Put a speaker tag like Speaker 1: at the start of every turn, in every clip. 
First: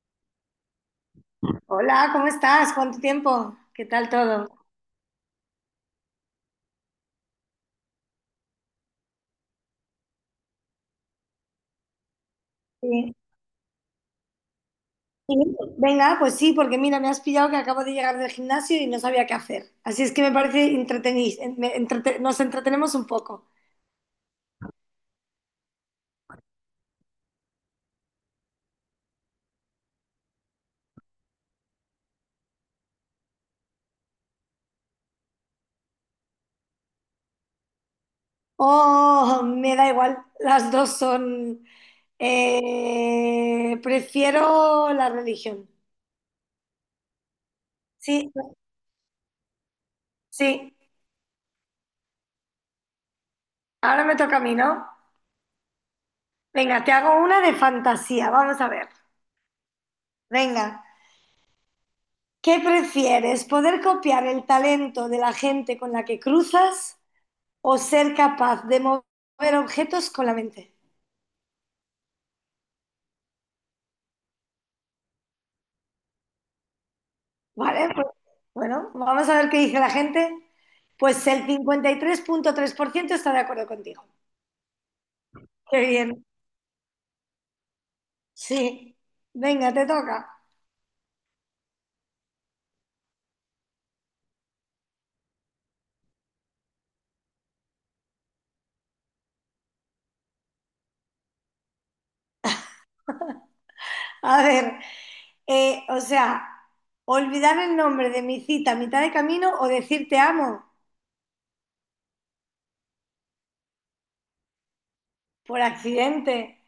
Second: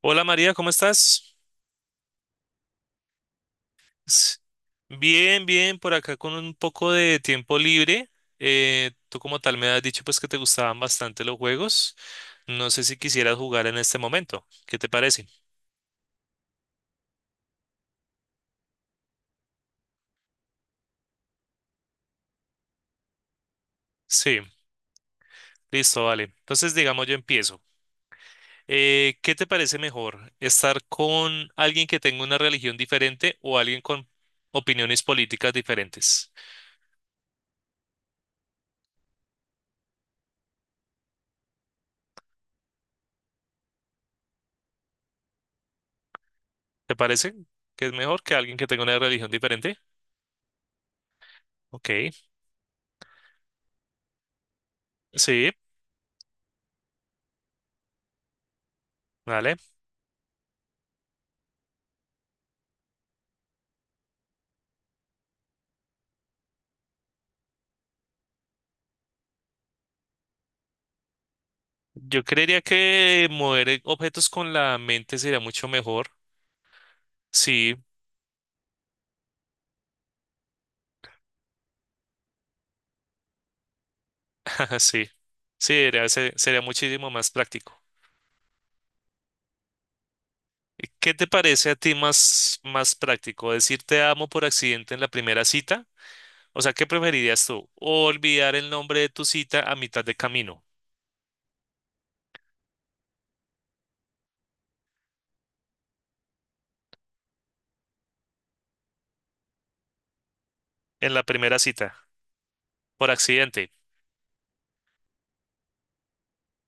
Speaker 1: Hola María, ¿cómo estás?
Speaker 2: Hola, ¿cómo estás? ¿Cuánto tiempo? ¿Qué tal
Speaker 1: S-
Speaker 2: todo?
Speaker 1: Bien, bien, por acá con un poco de tiempo libre. Tú como tal me has dicho pues que te gustaban bastante los juegos. No sé si
Speaker 2: Sí.
Speaker 1: quisieras jugar en este momento. ¿Qué te parece?
Speaker 2: Sí, venga, pues sí, porque mira, me has pillado que acabo de llegar del gimnasio y no sabía qué hacer. Así es que me parece nos entretenemos un poco.
Speaker 1: Sí, listo, vale. Entonces digamos yo empiezo. ¿Qué te parece mejor? ¿Estar con alguien que tenga una religión diferente o alguien con opiniones políticas diferentes?
Speaker 2: Oh, me da igual, las dos son, prefiero la religión.
Speaker 1: ¿Te parece que es mejor
Speaker 2: Sí,
Speaker 1: que alguien que tenga una religión diferente?
Speaker 2: sí,
Speaker 1: Ok,
Speaker 2: ahora me toca a mí, ¿no?
Speaker 1: sí,
Speaker 2: Venga, te hago una de fantasía, vamos a ver.
Speaker 1: vale.
Speaker 2: Venga. ¿Qué prefieres? ¿Poder copiar el talento de la gente con la que cruzas o ser capaz de mover objetos con la mente?
Speaker 1: Yo creería que mover objetos con la mente sería mucho mejor. Sí,
Speaker 2: Vale, pues, bueno, vamos a ver qué dice la gente. Pues el 53,3% está de acuerdo contigo.
Speaker 1: sí, sí,
Speaker 2: Qué
Speaker 1: sería,
Speaker 2: bien.
Speaker 1: sería muchísimo más práctico.
Speaker 2: Sí. Venga, te toca.
Speaker 1: ¿Qué te parece a ti más, más práctico? ¿Decir te amo por accidente en la primera cita? O sea, ¿qué preferirías tú? ¿O olvidar el nombre de tu cita a mitad de camino
Speaker 2: A ver, o sea, olvidar el nombre de mi cita a mitad de camino o decir te amo
Speaker 1: en la primera cita por accidente?
Speaker 2: por accidente.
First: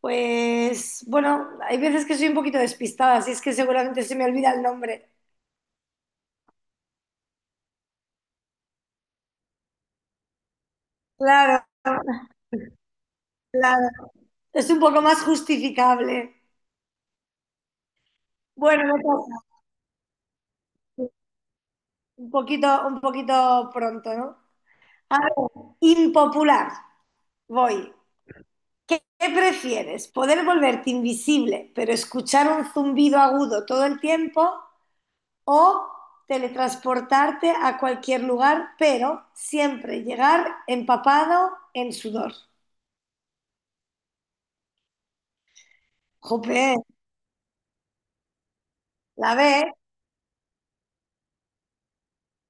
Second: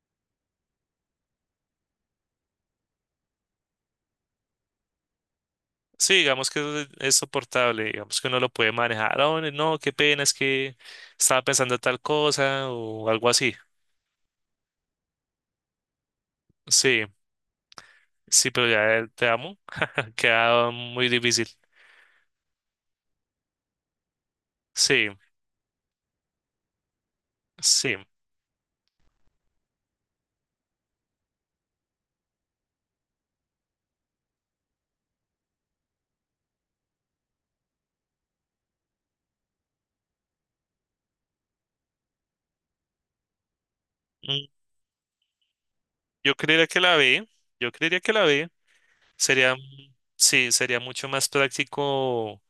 Speaker 2: Pues bueno, hay veces que soy un poquito despistada, así es que seguramente se me olvida el nombre.
Speaker 1: Sí, digamos que eso es soportable, digamos que uno lo puede manejar. "Ah, no, no, qué pena, es que estaba
Speaker 2: Claro,
Speaker 1: pensando tal cosa o algo así."
Speaker 2: claro. Es un poco más justificable.
Speaker 1: Sí. Sí, pero
Speaker 2: Bueno,
Speaker 1: ya
Speaker 2: no
Speaker 1: el te
Speaker 2: pasa.
Speaker 1: amo. Queda muy difícil.
Speaker 2: Un poquito pronto, ¿no?
Speaker 1: Sí,
Speaker 2: A ver, impopular. Voy.
Speaker 1: sí.
Speaker 2: ¿Qué prefieres? ¿Poder volverte invisible, pero escuchar un zumbido agudo todo el tiempo? ¿O teletransportarte a cualquier lugar, pero siempre llegar empapado en sudor?
Speaker 1: Mm, Yo
Speaker 2: Jope.
Speaker 1: creería que la B. Yo creería que la B.
Speaker 2: La
Speaker 1: Sería,
Speaker 2: ves,
Speaker 1: sí, sería mucho más práctico,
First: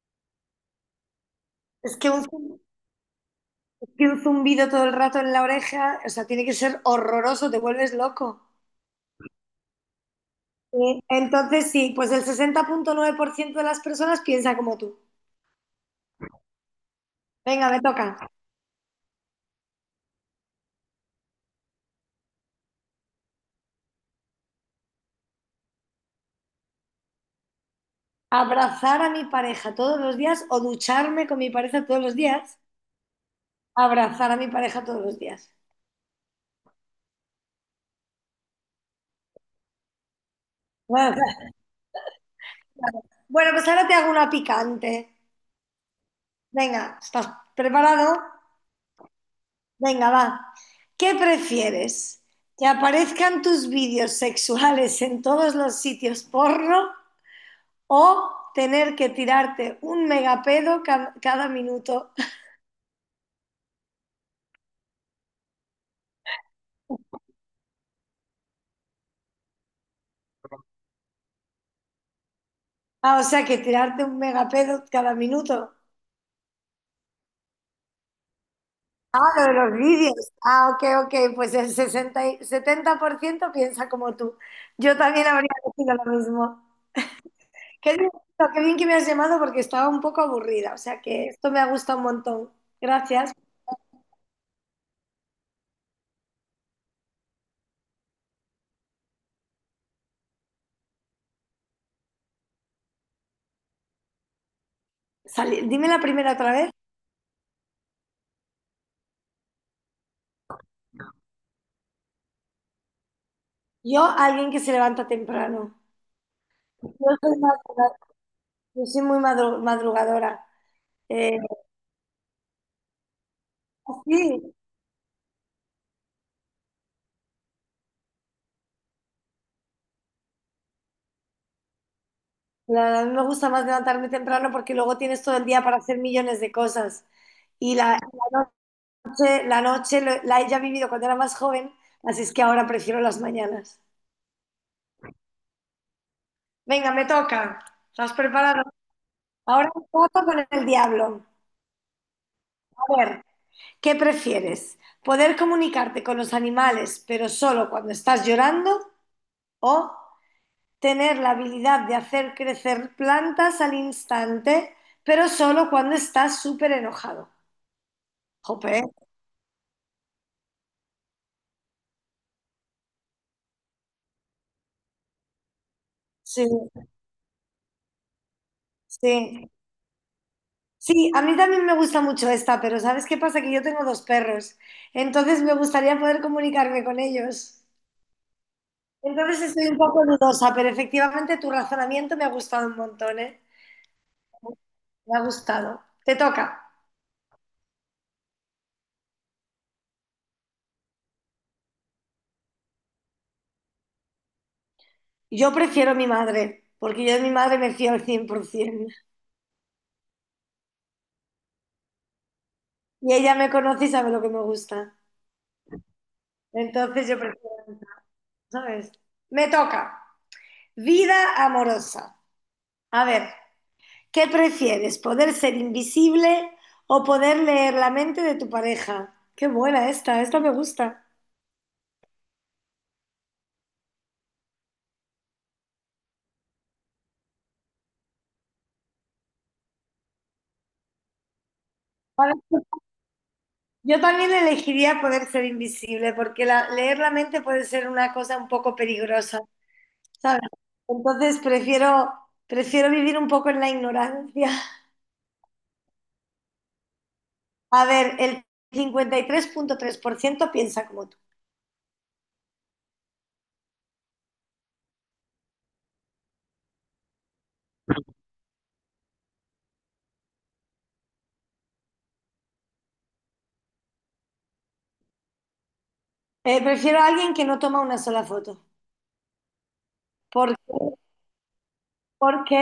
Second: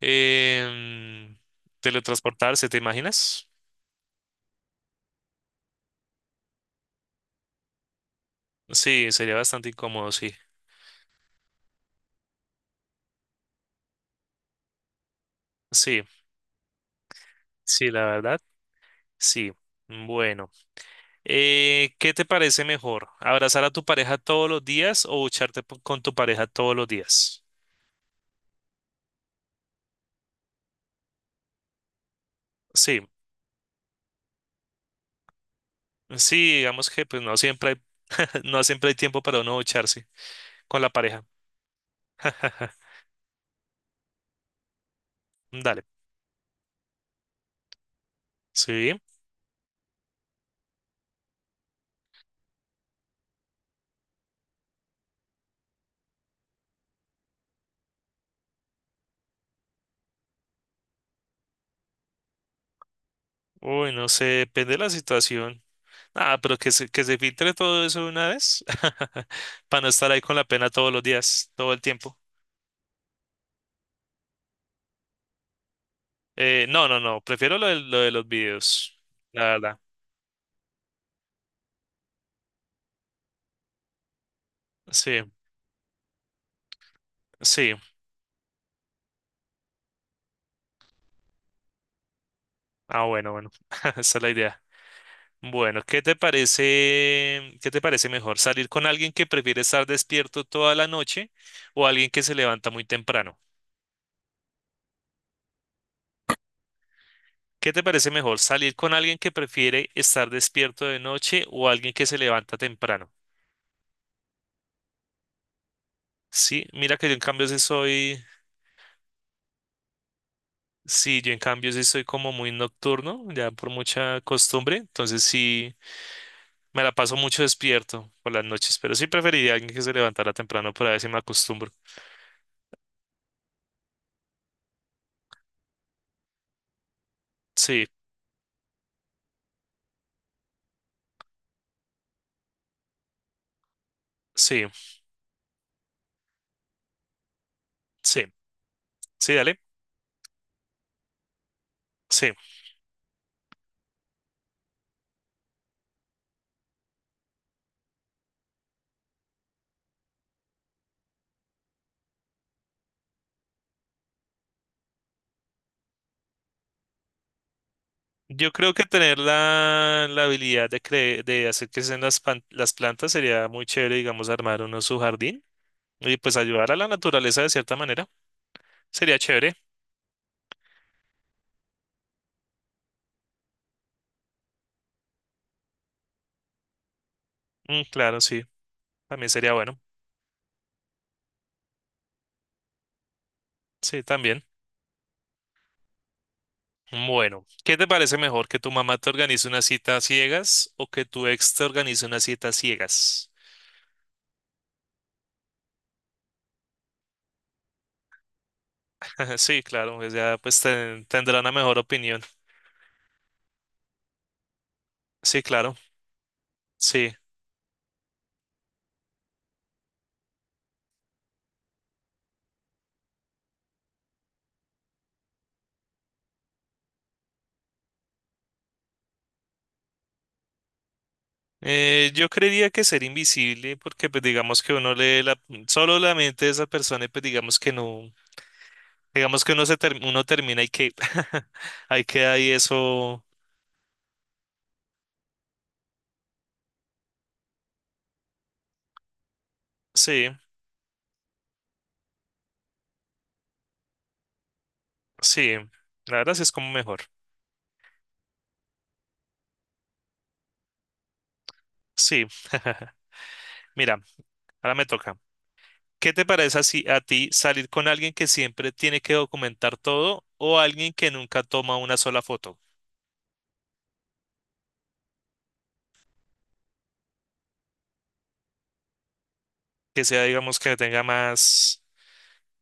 Speaker 1: em,
Speaker 2: es que un, zum-
Speaker 1: teletransportarse, ¿te imaginas?
Speaker 2: es que un zumbido todo el rato en la oreja, o sea, tiene que ser horroroso, te vuelves loco.
Speaker 1: Sí, sería bastante incómodo, sí.
Speaker 2: Sí, entonces sí, pues el 60,9% de las personas piensa como tú.
Speaker 1: Sí,
Speaker 2: Venga, me
Speaker 1: sí, la
Speaker 2: toca.
Speaker 1: verdad, sí. Bueno, ¿qué te parece mejor? ¿Abrazar a tu pareja todos los días o bucharte con tu pareja todos los días?
Speaker 2: Abrazar a mi pareja todos los días o ducharme con mi pareja todos los días.
Speaker 1: Sí.
Speaker 2: Abrazar a mi pareja todos los días.
Speaker 1: Sí, digamos que pues no siempre hay, no siempre hay tiempo para uno echarse con la pareja.
Speaker 2: Bueno, pues ahora te hago una picante.
Speaker 1: Dale.
Speaker 2: Venga, ¿estás preparado?
Speaker 1: Sí.
Speaker 2: Venga, va. ¿Qué prefieres? ¿Que aparezcan tus vídeos sexuales en todos los sitios porno o tener que tirarte un megapedo cada minuto?
Speaker 1: Uy, no sé, depende de la situación. Ah, pero que se filtre todo eso de una vez para no estar ahí con la pena todos los días, todo el tiempo.
Speaker 2: Ah, o sea, que tirarte un megapedo cada minuto.
Speaker 1: No, no, no, prefiero lo de los videos,
Speaker 2: Ah, lo
Speaker 1: la
Speaker 2: de los
Speaker 1: verdad.
Speaker 2: vídeos. Ah, ok, ok. Pues el 70% piensa como tú. Yo
Speaker 1: Sí,
Speaker 2: también habría decidido lo mismo.
Speaker 1: sí.
Speaker 2: Qué divertido, qué bien que me has llamado porque estaba un poco aburrida. O sea, que esto me ha gustado un montón.
Speaker 1: Ah, bueno,
Speaker 2: Gracias.
Speaker 1: bueno, esa es la idea. Bueno, ¿qué te parece mejor? ¿Salir con alguien que prefiere estar despierto toda la noche o alguien que se levanta muy temprano?
Speaker 2: Dime la primera otra vez.
Speaker 1: ¿Qué te parece mejor? ¿Salir con alguien que prefiere estar despierto de noche o alguien que se levanta temprano?
Speaker 2: Yo, alguien que se levanta temprano.
Speaker 1: Sí,
Speaker 2: Yo
Speaker 1: mira que yo en
Speaker 2: soy,
Speaker 1: cambio sí
Speaker 2: madruga-
Speaker 1: soy,
Speaker 2: yo soy muy madrugadora.
Speaker 1: sí, yo
Speaker 2: Eh,
Speaker 1: en cambio sí soy como muy nocturno, ya por mucha
Speaker 2: sí,
Speaker 1: costumbre, entonces sí me la paso mucho despierto por las noches, pero sí preferiría alguien que se levantara temprano para ver si me acostumbro.
Speaker 2: a mí me gusta más levantarme temprano porque luego tienes todo el día para hacer millones de cosas. Y
Speaker 1: Sí,
Speaker 2: la, la noche, la noche lo- la he ya vivido cuando era más joven, así es que ahora prefiero las mañanas.
Speaker 1: sí,
Speaker 2: Venga, me toca. ¿Estás
Speaker 1: sí,
Speaker 2: preparado?
Speaker 1: sí, dale.
Speaker 2: Ahora un trato con el diablo.
Speaker 1: Sí.
Speaker 2: A ver, ¿qué prefieres? ¿Poder comunicarte con los animales, pero solo cuando estás llorando? ¿O tener la habilidad de hacer crecer plantas al instante, pero solo cuando estás súper enojado?
Speaker 1: Yo creo
Speaker 2: Jope,
Speaker 1: que tener la habilidad de, de hacer crecer las, las plantas sería muy chévere, digamos, armar uno su jardín y pues
Speaker 2: sí,
Speaker 1: ayudar a la naturaleza de cierta manera. Sería
Speaker 2: sí.
Speaker 1: chévere.
Speaker 2: Sí, a mí también me gusta mucho esta, pero ¿sabes qué pasa? Que yo tengo dos perros, entonces me gustaría poder comunicarme con ellos.
Speaker 1: Claro, sí. También
Speaker 2: Entonces
Speaker 1: sería
Speaker 2: estoy un
Speaker 1: bueno.
Speaker 2: poco dudosa, pero efectivamente tu razonamiento me ha gustado un montón, ¿eh?
Speaker 1: Sí, también.
Speaker 2: Me ha gustado. Te toca.
Speaker 1: Bueno, ¿qué te parece mejor? ¿Que tu mamá te organice una cita a ciegas o que tu ex te organice una cita a ciegas?
Speaker 2: Yo prefiero mi madre, porque yo de mi madre me fío al 100%.
Speaker 1: Sí, claro, pues ya pues tendrá una mejor opinión.
Speaker 2: Y ella me conoce y sabe lo que me gusta.
Speaker 1: Sí, claro.
Speaker 2: Entonces
Speaker 1: Sí.
Speaker 2: yo prefiero. ¿Sabes? Me toca. Vida amorosa. A ver, ¿qué prefieres? ¿Poder ser invisible o poder leer la mente de tu pareja? Qué buena esta, esta me gusta.
Speaker 1: Yo creería que ser invisible, porque pues digamos que uno lee la, solo la mente de esa persona y pues digamos que no, digamos que uno uno termina y que ahí queda
Speaker 2: Ahora,
Speaker 1: ahí eso.
Speaker 2: yo también elegiría poder ser invisible, porque leer la mente puede ser una cosa un poco peligrosa,
Speaker 1: Sí,
Speaker 2: ¿sabes? Entonces prefiero vivir un poco en la ignorancia.
Speaker 1: sí, la verdad sí es como mejor.
Speaker 2: A ver, el 53,3% piensa como tú.
Speaker 1: Sí. Mira, ahora me toca. ¿Qué te parece así a ti salir con alguien que siempre tiene que documentar todo o alguien que nunca toma una sola foto?
Speaker 2: Prefiero a alguien que no toma una sola foto,
Speaker 1: Que sea, digamos, que tenga más.
Speaker 2: porque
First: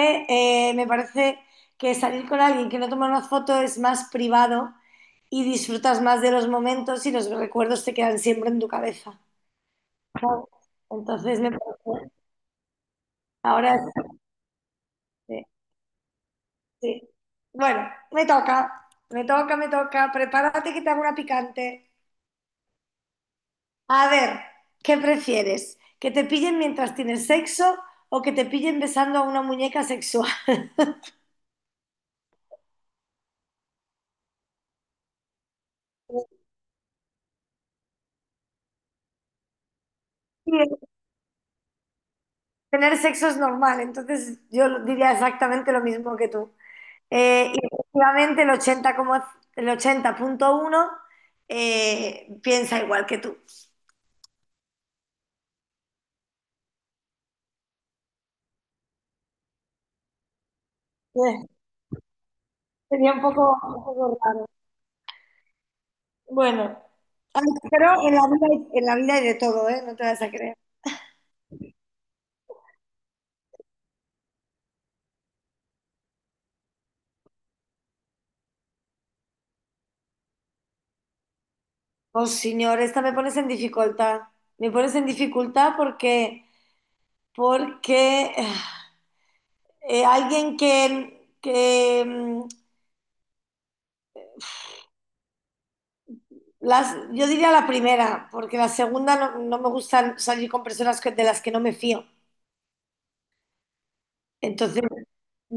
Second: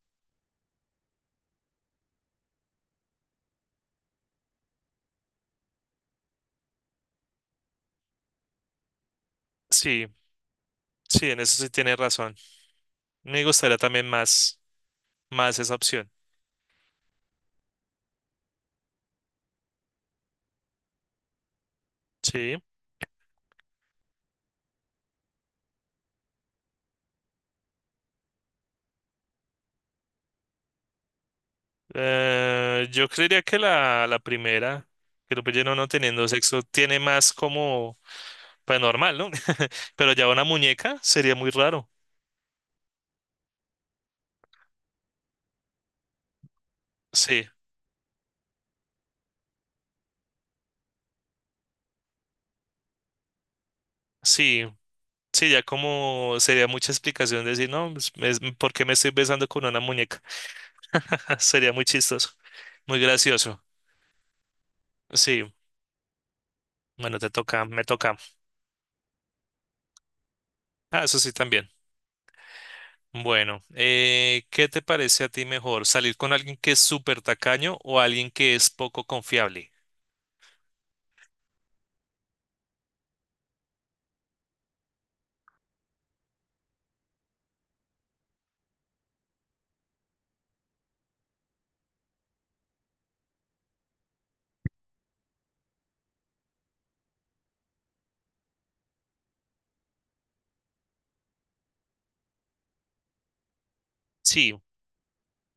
Speaker 2: me parece que salir con alguien que no toma una foto es más privado y disfrutas más de los momentos y los recuerdos te quedan siempre en tu cabeza.
Speaker 1: Sí,
Speaker 2: ¿Sabes?
Speaker 1: sí, en
Speaker 2: Entonces me
Speaker 1: eso sí tienes
Speaker 2: parece,
Speaker 1: razón. Me gustaría
Speaker 2: ahora
Speaker 1: también más,
Speaker 2: sí,
Speaker 1: más esa opción.
Speaker 2: sí. Bueno, me toca, me toca, me toca. Prepárate que te hago una picante.
Speaker 1: Sí,
Speaker 2: A ver, ¿qué prefieres? ¿Que te pillen mientras tienes sexo o que te pillen besando a una muñeca sexual?
Speaker 1: yo creería que la primera, que lo no teniendo sexo, tiene más como paranormal, ¿no? Pero ya una
Speaker 2: Sí,
Speaker 1: muñeca sería muy raro.
Speaker 2: tener sexo es normal, entonces yo diría exactamente lo mismo que tú.
Speaker 1: Sí,
Speaker 2: Y efectivamente el el 80,1 piensa igual que tú.
Speaker 1: sí, sí, ya como sería mucha explicación decir, no, pues, me- ¿por qué me estoy besando con una muñeca?
Speaker 2: Eh,
Speaker 1: Sería muy chistoso, muy
Speaker 2: Sería
Speaker 1: gracioso.
Speaker 2: un poco raro.
Speaker 1: Sí,
Speaker 2: Bueno,
Speaker 1: bueno, te
Speaker 2: ay,
Speaker 1: toca, me
Speaker 2: pero en
Speaker 1: toca.
Speaker 2: la vida, en la vida hay de todo, ¿eh? No te vas a creer.
Speaker 1: Ah, eso sí también. Bueno, ¿qué te parece a ti mejor? ¿Salir con alguien que es súper tacaño o alguien que es poco confiable?
Speaker 2: Oh, señor, esta me pones en dificultad. Me pones en dificultad porque, porque alguien que yo diría la primera, porque la segunda no, no me gusta salir con personas de las que no me fío.
Speaker 1: Sí,
Speaker 2: Entonces,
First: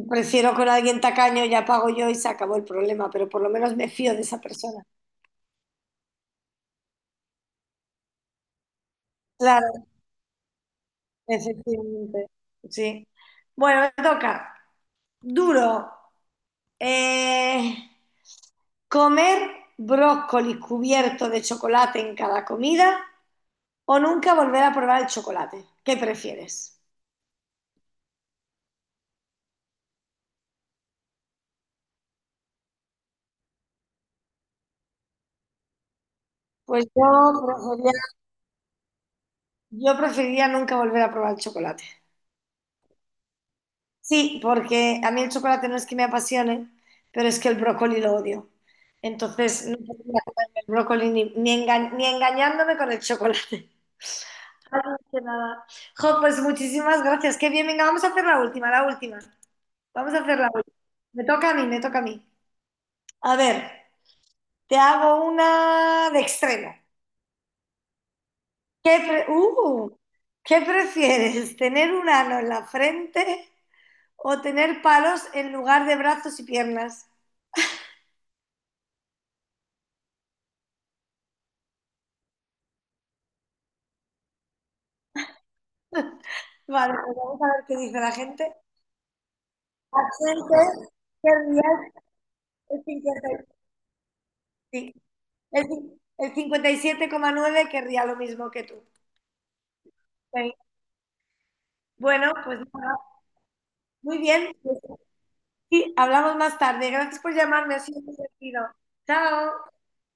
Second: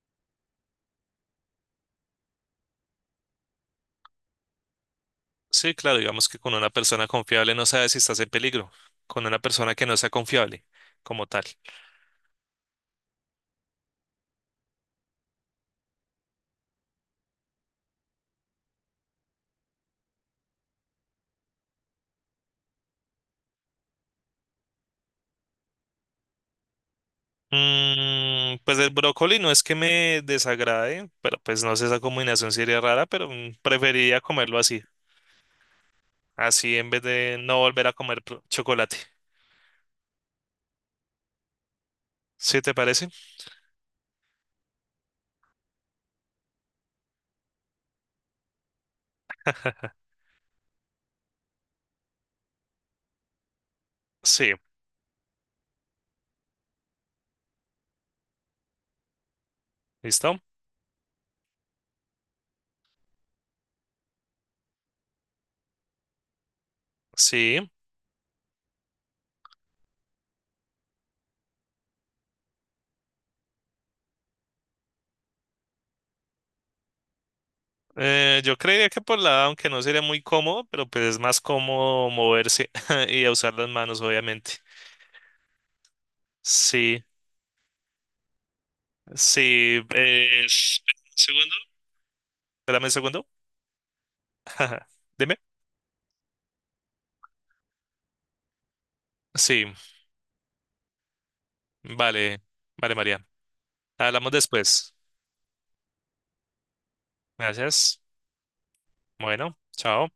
Speaker 2: prefiero con alguien tacaño, ya pago yo y se acabó el problema, pero por lo menos me fío de esa persona.
Speaker 1: sí, claro, digamos que con una persona confiable no sabes si estás en peligro, con una persona que
Speaker 2: Claro,
Speaker 1: no sea confiable como tal.
Speaker 2: efectivamente. Sí. Bueno, me toca. Duro. Eh, comer brócoli cubierto de chocolate en cada comida o nunca volver a probar el chocolate. ¿Qué prefieres?
Speaker 1: Pues el brócoli no es que me desagrade, pero pues no sé, esa combinación sería rara, pero preferiría comerlo así, así
Speaker 2: Pues
Speaker 1: en vez
Speaker 2: yo
Speaker 1: de no volver a
Speaker 2: preferiría,
Speaker 1: comer chocolate.
Speaker 2: preferiría nunca volver a probar el chocolate.
Speaker 1: ¿Sí te parece?
Speaker 2: Sí, porque a mí el chocolate no es que me apasione, pero es que el brócoli lo odio. Entonces no podría comerme el brócoli ni engañándome con el chocolate.
Speaker 1: Sí,
Speaker 2: Así que nada. Jo, pues muchísimas gracias. Qué bien, venga, vamos a hacer la última, la última. Vamos a
Speaker 1: ¿listo?
Speaker 2: hacer la última. Me toca a mí, me toca a mí. A ver, te hago una de extremo.
Speaker 1: Sí.
Speaker 2: ¿Qué, pre- uh, ¿Qué prefieres? ¿Tener un ano en la frente o tener palos en lugar de brazos y piernas?
Speaker 1: Yo creería que por la edad, aunque no sería muy cómodo, pero pues es más cómodo moverse y usar las manos, obviamente.
Speaker 2: Vale,
Speaker 1: Sí,
Speaker 2: pues vamos a ver qué dice la gente.
Speaker 1: sí.
Speaker 2: Absente,
Speaker 1: Segundo,
Speaker 2: querría el
Speaker 1: espérame un segundo.
Speaker 2: cincuenta y siete sí,
Speaker 1: Dime.
Speaker 2: el cin- el 57,9 querría lo mismo que tú.
Speaker 1: Sí,
Speaker 2: Sí. Bueno,
Speaker 1: vale,
Speaker 2: pues
Speaker 1: vale,
Speaker 2: nada,
Speaker 1: María.
Speaker 2: muy
Speaker 1: Hablamos
Speaker 2: bien.
Speaker 1: después.
Speaker 2: Sí, hablamos más tarde. Gracias por llamarme, ha
Speaker 1: Gracias.
Speaker 2: sido muy divertido. Chao.
Speaker 1: Bueno, chao.